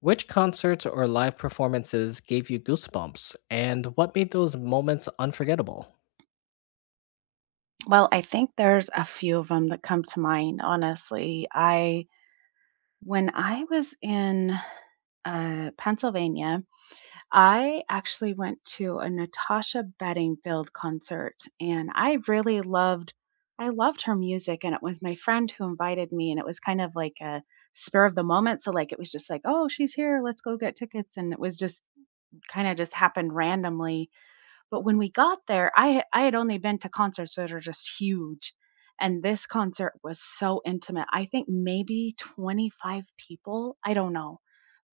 Which concerts or live performances gave you goosebumps, and what made those moments unforgettable? Well, I think there's a few of them that come to mind, honestly. I when I was in Pennsylvania, I actually went to a Natasha Bedingfield concert, and I loved her music, and it was my friend who invited me, and it was kind of like a spur of the moment. So like it was just like, oh, she's here, let's go get tickets, and it was just kind of just happened randomly. But when we got there, I had only been to concerts that are just huge. And this concert was so intimate. I think maybe 25 people. I don't know.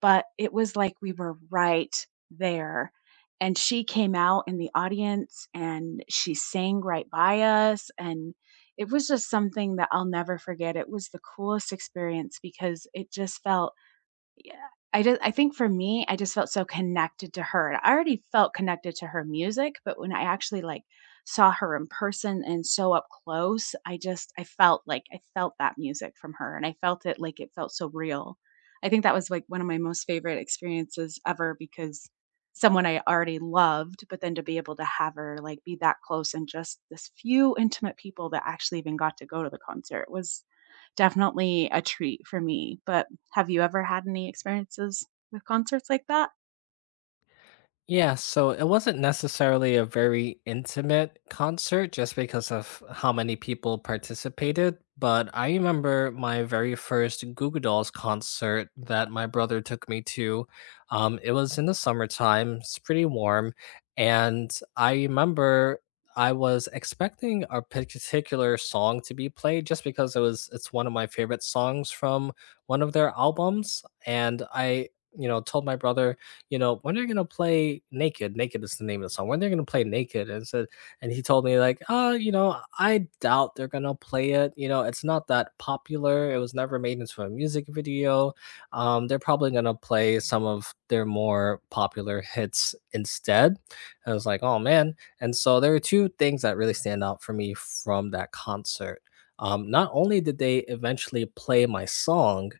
But it was like we were right there. And she came out in the audience and she sang right by us. And it was just something that I'll never forget. It was the coolest experience because it just felt yeah. I think for me, I just felt so connected to her. And I already felt connected to her music, but when I actually like saw her in person and so up close, I felt like I felt that music from her and I felt it like it felt so real. I think that was like one of my most favorite experiences ever because someone I already loved, but then to be able to have her like be that close and just this few intimate people that actually even got to go to the concert was definitely a treat for me, but have you ever had any experiences with concerts like that? Yeah, so it wasn't necessarily a very intimate concert just because of how many people participated, but I remember my very first Goo Goo Dolls concert that my brother took me to. It was in the summertime, it's pretty warm, and I remember I was expecting a particular song to be played just because it's one of my favorite songs from one of their albums, and I told my brother when they're gonna play Naked. Naked is the name of the song. When they're gonna play Naked, and he told me like, I doubt they're gonna play it. You know, it's not that popular. It was never made into a music video. They're probably gonna play some of their more popular hits instead. And I was like, oh man. And so there are two things that really stand out for me from that concert. Not only did they eventually play my song,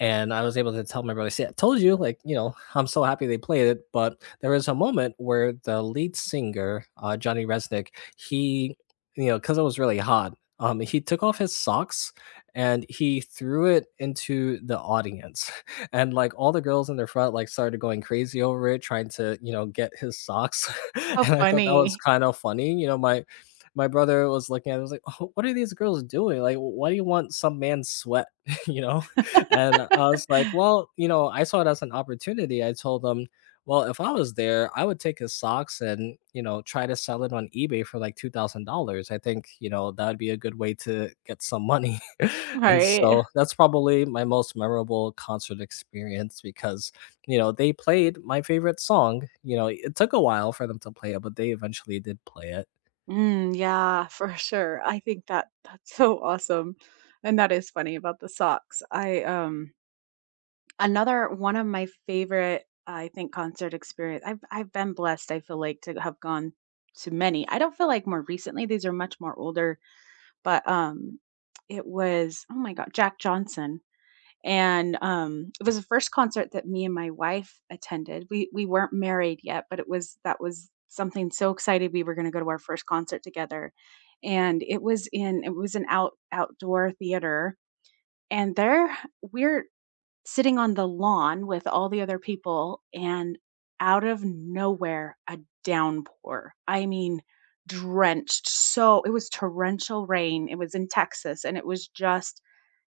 and I was able to tell my brother, "See, I told you, like, I'm so happy they played it." But there was a moment where the lead singer, Johnny Resnick, he, because it was really hot, he took off his socks and he threw it into the audience, and like all the girls in the front, like, started going crazy over it, trying to, get his socks, How and I thought that was funny, kind of funny. My brother was looking at it, was like, oh, "What are these girls doing? Like, why do you want some man's sweat?" you know. And I was like, "Well, I saw it as an opportunity." I told them, "Well, if I was there, I would take his socks and, try to sell it on eBay for like $2,000. I think, that would be a good way to get some money." And right? so that's probably my most memorable concert experience because, they played my favorite song. You know, it took a while for them to play it, but they eventually did play it. Mm, yeah, for sure. I think that that's so awesome. And that is funny about the socks. I another one of my favorite I think concert experience. I've been blessed, I feel like, to have gone to many. I don't feel like more recently, these are much more older, but it was oh my god, Jack Johnson. And, it was the first concert that me and my wife attended. We weren't married yet, but it was that was something so excited we were gonna go to our first concert together. And it was an outdoor theater, and there we're sitting on the lawn with all the other people, and out of nowhere, a downpour. I mean, drenched. So it was torrential rain. It was in Texas, and it was just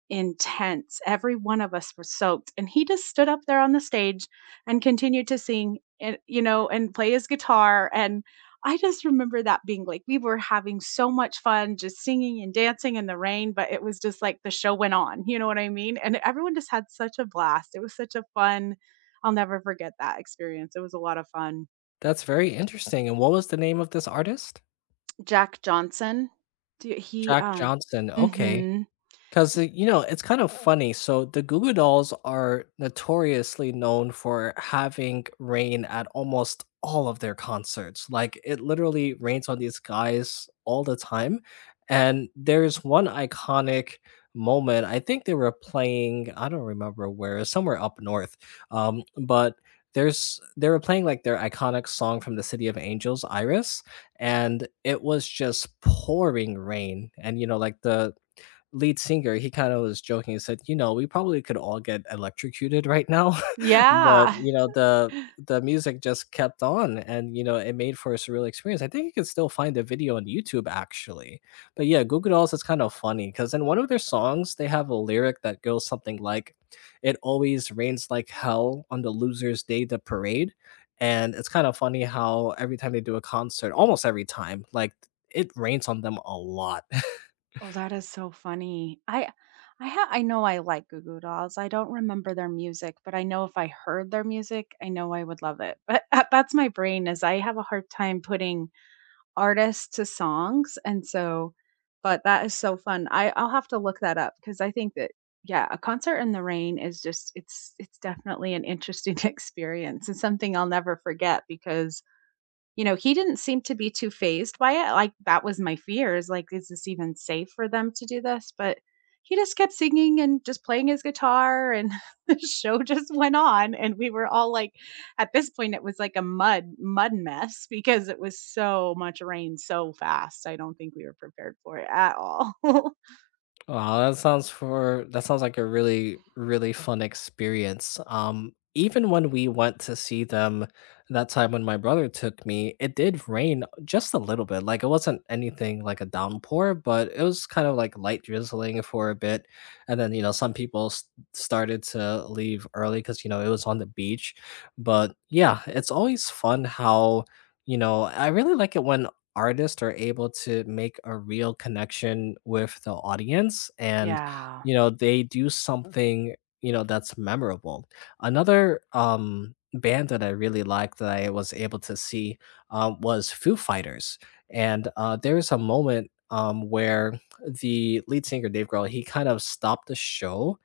intense. Every one of us were soaked. And he just stood up there on the stage and continued to sing and, you know, and play his guitar. And I just remember that being like, we were having so much fun just singing and dancing in the rain, but it was just like the show went on. You know what I mean? And everyone just had such a blast. It was such a fun, I'll never forget that experience. It was a lot of fun. That's very interesting, and what was the name of this artist? Jack Johnson, do, he, Jack um, Johnson, okay. hmm Because, it's kind of funny. So the Goo Goo Dolls are notoriously known for having rain at almost all of their concerts. Like, it literally rains on these guys all the time. And there's one iconic moment. I think they were playing, I don't remember where, somewhere up north. But there's they were playing like their iconic song from the City of Angels, Iris, and it was just pouring rain. And you know, like the lead singer, he kinda was joking and said, "You know, we probably could all get electrocuted right now," but, yeah. you know, the the music just kept on and, it made for a surreal experience. I think you can still find the video on YouTube, actually. But, yeah, Goo Goo Dolls is kind of funny because in one of their songs, they have a lyric that goes something like, "It always rains like hell on the losers' day, the parade," and it's kinda funny how every time they do a concert almost every time, like, it rains on them a lot. Oh, that is so funny. I know I like Goo Goo Dolls. I don't remember their music, but I know if I heard their music, I know I would love it. But that's my brain is I have a hard time putting artists to songs. And so, but that is so fun. I'll have to look that up because I think that yeah, a concert in the rain is just it's definitely an interesting experience and something I'll never forget because you know, he didn't seem to be too phased by it, like, that was my fears. Like, "Is this even safe for them to do this?" But he just kept singing and just playing his guitar, and the show just went on, and we were all, like at this point, it was like a mud mess because it was so much rain so fast, I don't think we were prepared for it at all. That sounds like a really really fun experience. Even when we went to see them that time when my brother took me, it did rain just a little bit. Like it wasn't anything like a downpour, but it was kind of like light drizzling for a bit. And then you know some people s started to leave early because you know it was on the beach. But yeah, it's always fun how I really like it when artists are able to make a real connection with the audience and Yeah. They do something that's memorable. Another band that I really liked that I was able to see, was Foo Fighters, and there was a moment, where the lead singer Dave Grohl, he kind of stopped the show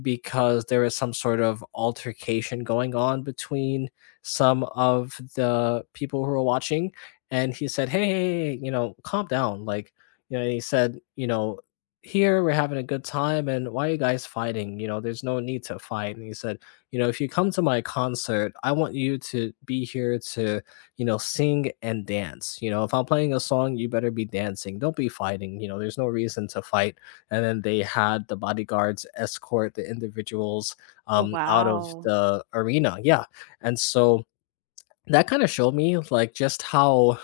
because there was some sort of altercation going on between some of the people who were watching, and he said, "Hey, hey, hey, calm down." Like, and he said, "You know, here we're having a good time, and why are you guys fighting? You know, there's no need to fight." And he said, "You know, if you come to my concert, I want you to be here to, sing and dance. You know, if I'm playing a song, you better be dancing. Don't be fighting. You know, there's no reason to fight." And then they had the bodyguards escort the individuals Oh, out of wow. the arena. Yeah, and so that kind of showed me like just how,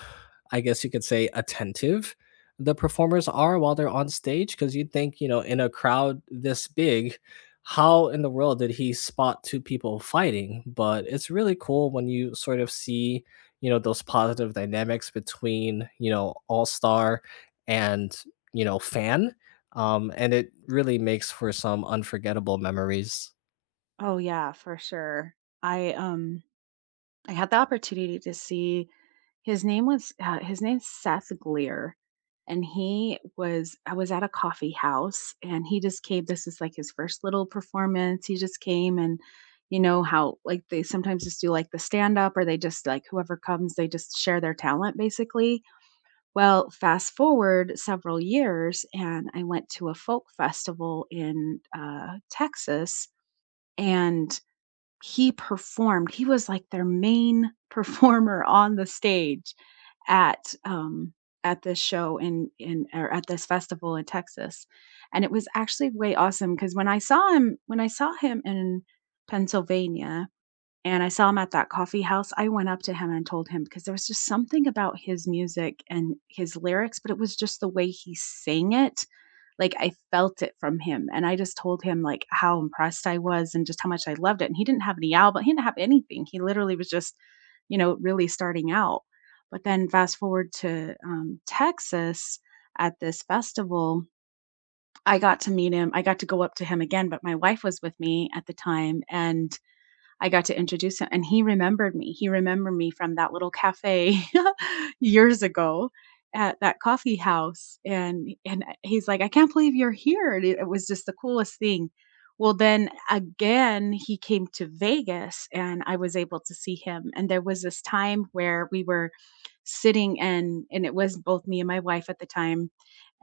I guess you could say, attentive the performers are while they're on stage, because you'd think, in a crowd this big, how in the world did he spot two people fighting? But it's really cool when you sort of see, those positive dynamics between, all-star and, fan. And it really makes for some unforgettable memories. Oh, yeah, for sure. I, um I had the opportunity to see his name's Seth Gleer, and he was I was at a coffee house, and he just came. This is like his first little performance. He just came, and you know how like they sometimes just do like the stand up, or they just like whoever comes, they just share their talent basically. Well, fast forward several years, and I went to a folk festival in Texas, and he performed. He was like their main performer on the stage at um, at this show in or at this festival in Texas, and it was actually way awesome because when I saw him in Pennsylvania and I saw him at that coffee house, I went up to him and told him because there was just something about his music and his lyrics, but it was just the way he sang it like, I felt it from him, and I just told him, like, how impressed I was and just how much I loved it, and he didn't have anything, he literally was just, you know, really starting out. But then fast forward to, Texas at this festival, I got to go up to him again, but my wife was with me at the time, and I got to introduce him, and he remembered me. He remembered me from that little cafe years ago at that coffee house, and he's like, "I can't believe you're here." And it was just the coolest thing. Well, then again, he came to Vegas, and I was able to see him. And there was this time where we were sitting, and it was both me and my wife at the time,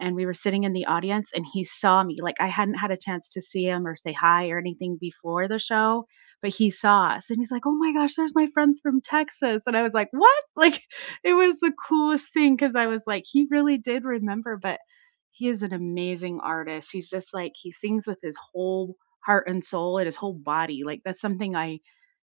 and we were sitting in the audience, and he saw me. Like I hadn't had a chance to see him or say hi or anything before the show but he saw us and he's like, "Oh my gosh, there's my friends from Texas." And I was like, "What?" Like it was the coolest thing cuz I was like, he really did remember, but he is an amazing artist. He's just like he sings with his whole heart and soul and his whole body. Like that's something I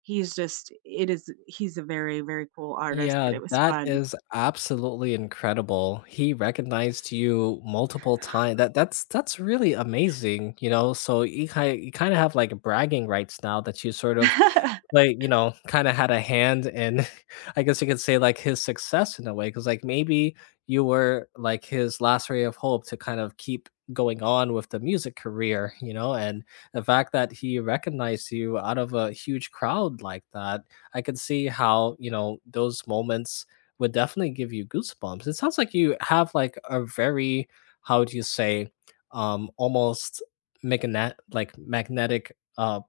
he's just it is he's a very cool artist, Yeah, but it was that fun. is absolutely incredible. He recognized you multiple times. That's really amazing, you know. So you kind of have like bragging rights now that you sort of like, kind of had a hand in I guess you could say like his success in a way cuz like maybe you were like his last ray of hope to kind of keep going on with the music career, and the fact that he recognized you out of a huge crowd like that, I could see how, those moments would definitely give you goosebumps. It sounds like you have like a very, how do you say, almost magnetic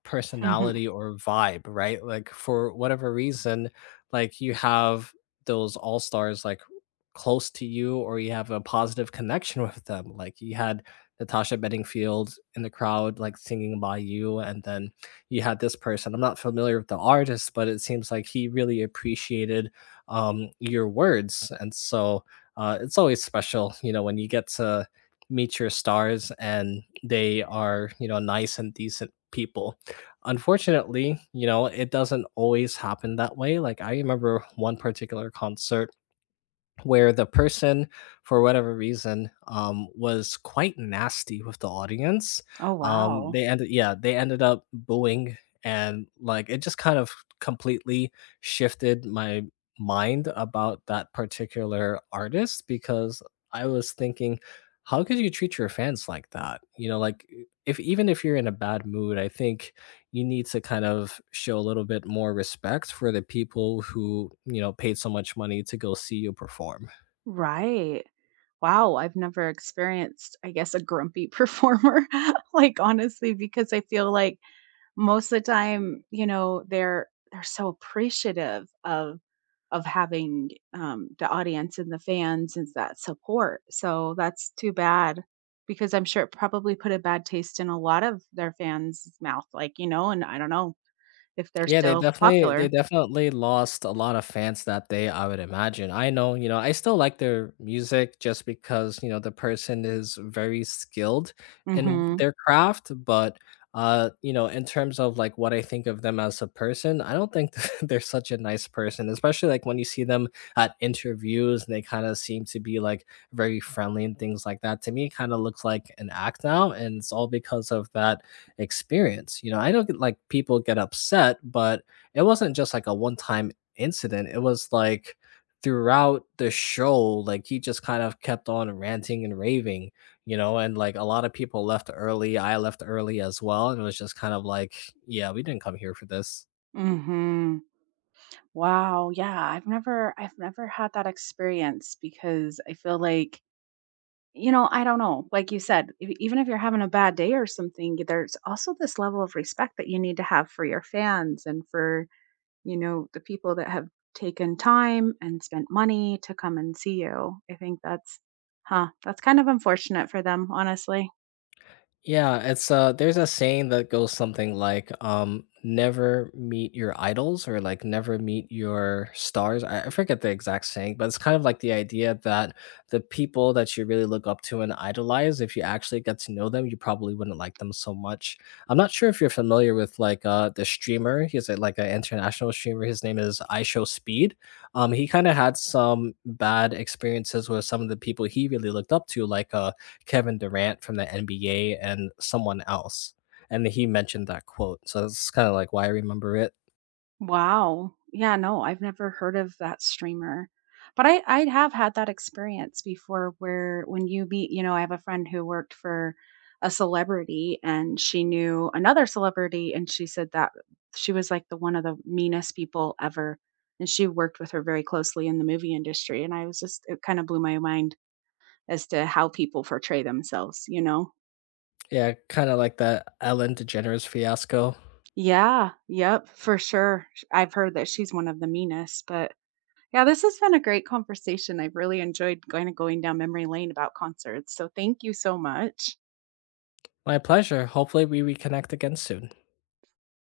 Mhm. personality or vibe, right? Like for whatever reason, like you have those all-stars like close to you or you have a positive connection with them. Like you had Natasha Bedingfield in the crowd, like singing by you, and then you had this person. I'm not familiar with the artist, but it seems like he really appreciated, your words. And so it's always special, when you get to meet your stars and they are, nice and decent people. Unfortunately, it doesn't always happen that way. Like I remember one particular concert where the person, for whatever reason, was quite nasty with the audience. Oh, Um, wow. they ended, yeah, they ended up booing, and like it just kind of completely shifted my mind about that particular artist because I was thinking, how could you treat your fans like that? You know, like if even if you're in a bad mood, I think you need to kind of show a little bit more respect for the people who, paid so much money to go see you perform. Right. Wow, I've never experienced, I guess, a grumpy performer, like, honestly, because I feel like most of the time, you know, they're so appreciative of having, the audience and the fans and that support, so that's too bad because I'm sure it probably put a bad taste in a lot of their fans' mouth, like, you know, and I don't know if they're Yeah, they still definitely they popular. definitely lost a lot of fans that day, I would imagine. I know, I still like their music just because, the person is very skilled in Mhm. their craft, but in terms of like what I think of them as a person, I don't think they're such a nice person, especially like when you see them at interviews and they kind of seem to be like very friendly and things like that. To me, it kind of looks like an act now, and it's all because of that experience. You know, I know people get upset, but it wasn't just like a one time incident. It was like throughout the show, like he just kind of kept on ranting and raving, and like a lot of people left early. I left early as well. And it was just kind of like, yeah, we didn't come here for this. Mhm. Wow, yeah, I've never had that experience because I feel like you know, I don't know. Like you said, e even if you're having a bad day or something, there's also this level of respect that you need to have for your fans and for, you know, the people that have taken time and spent money to come and see you. I think that's huh, that's kind of unfortunate for them, honestly. Yeah, it's there's a saying that goes something like never meet your idols or like never meet your stars. I forget the exact saying, but it's kind of like the idea that the people that you really look up to and idolize, if you actually get to know them, you probably wouldn't like them so much. I'm not sure if you're familiar with like the streamer. He's like an international streamer. His name is iShow Speed. He kind of had some bad experiences with some of the people he really looked up to, like Kevin Durant from the NBA and someone else. And he mentioned that quote. So that's kind of like why I remember it. Wow. Yeah, no, I've never heard of that streamer. But I have had that experience before where when you meet, you know, I have a friend who worked for a celebrity and she knew another celebrity and she said that she was like the one of the meanest people ever and she worked with her very closely in the movie industry and I was just it kind of blew my mind as to how people portray themselves, you know. Yeah, kind of like the Ellen DeGeneres fiasco. Yeah, yep, for sure. Sh- I've heard that she's one of the meanest, but yeah, this has been a great conversation. I've really enjoyed kind of going down memory lane about concerts. So thank you so much. My pleasure. Hopefully, we reconnect again soon.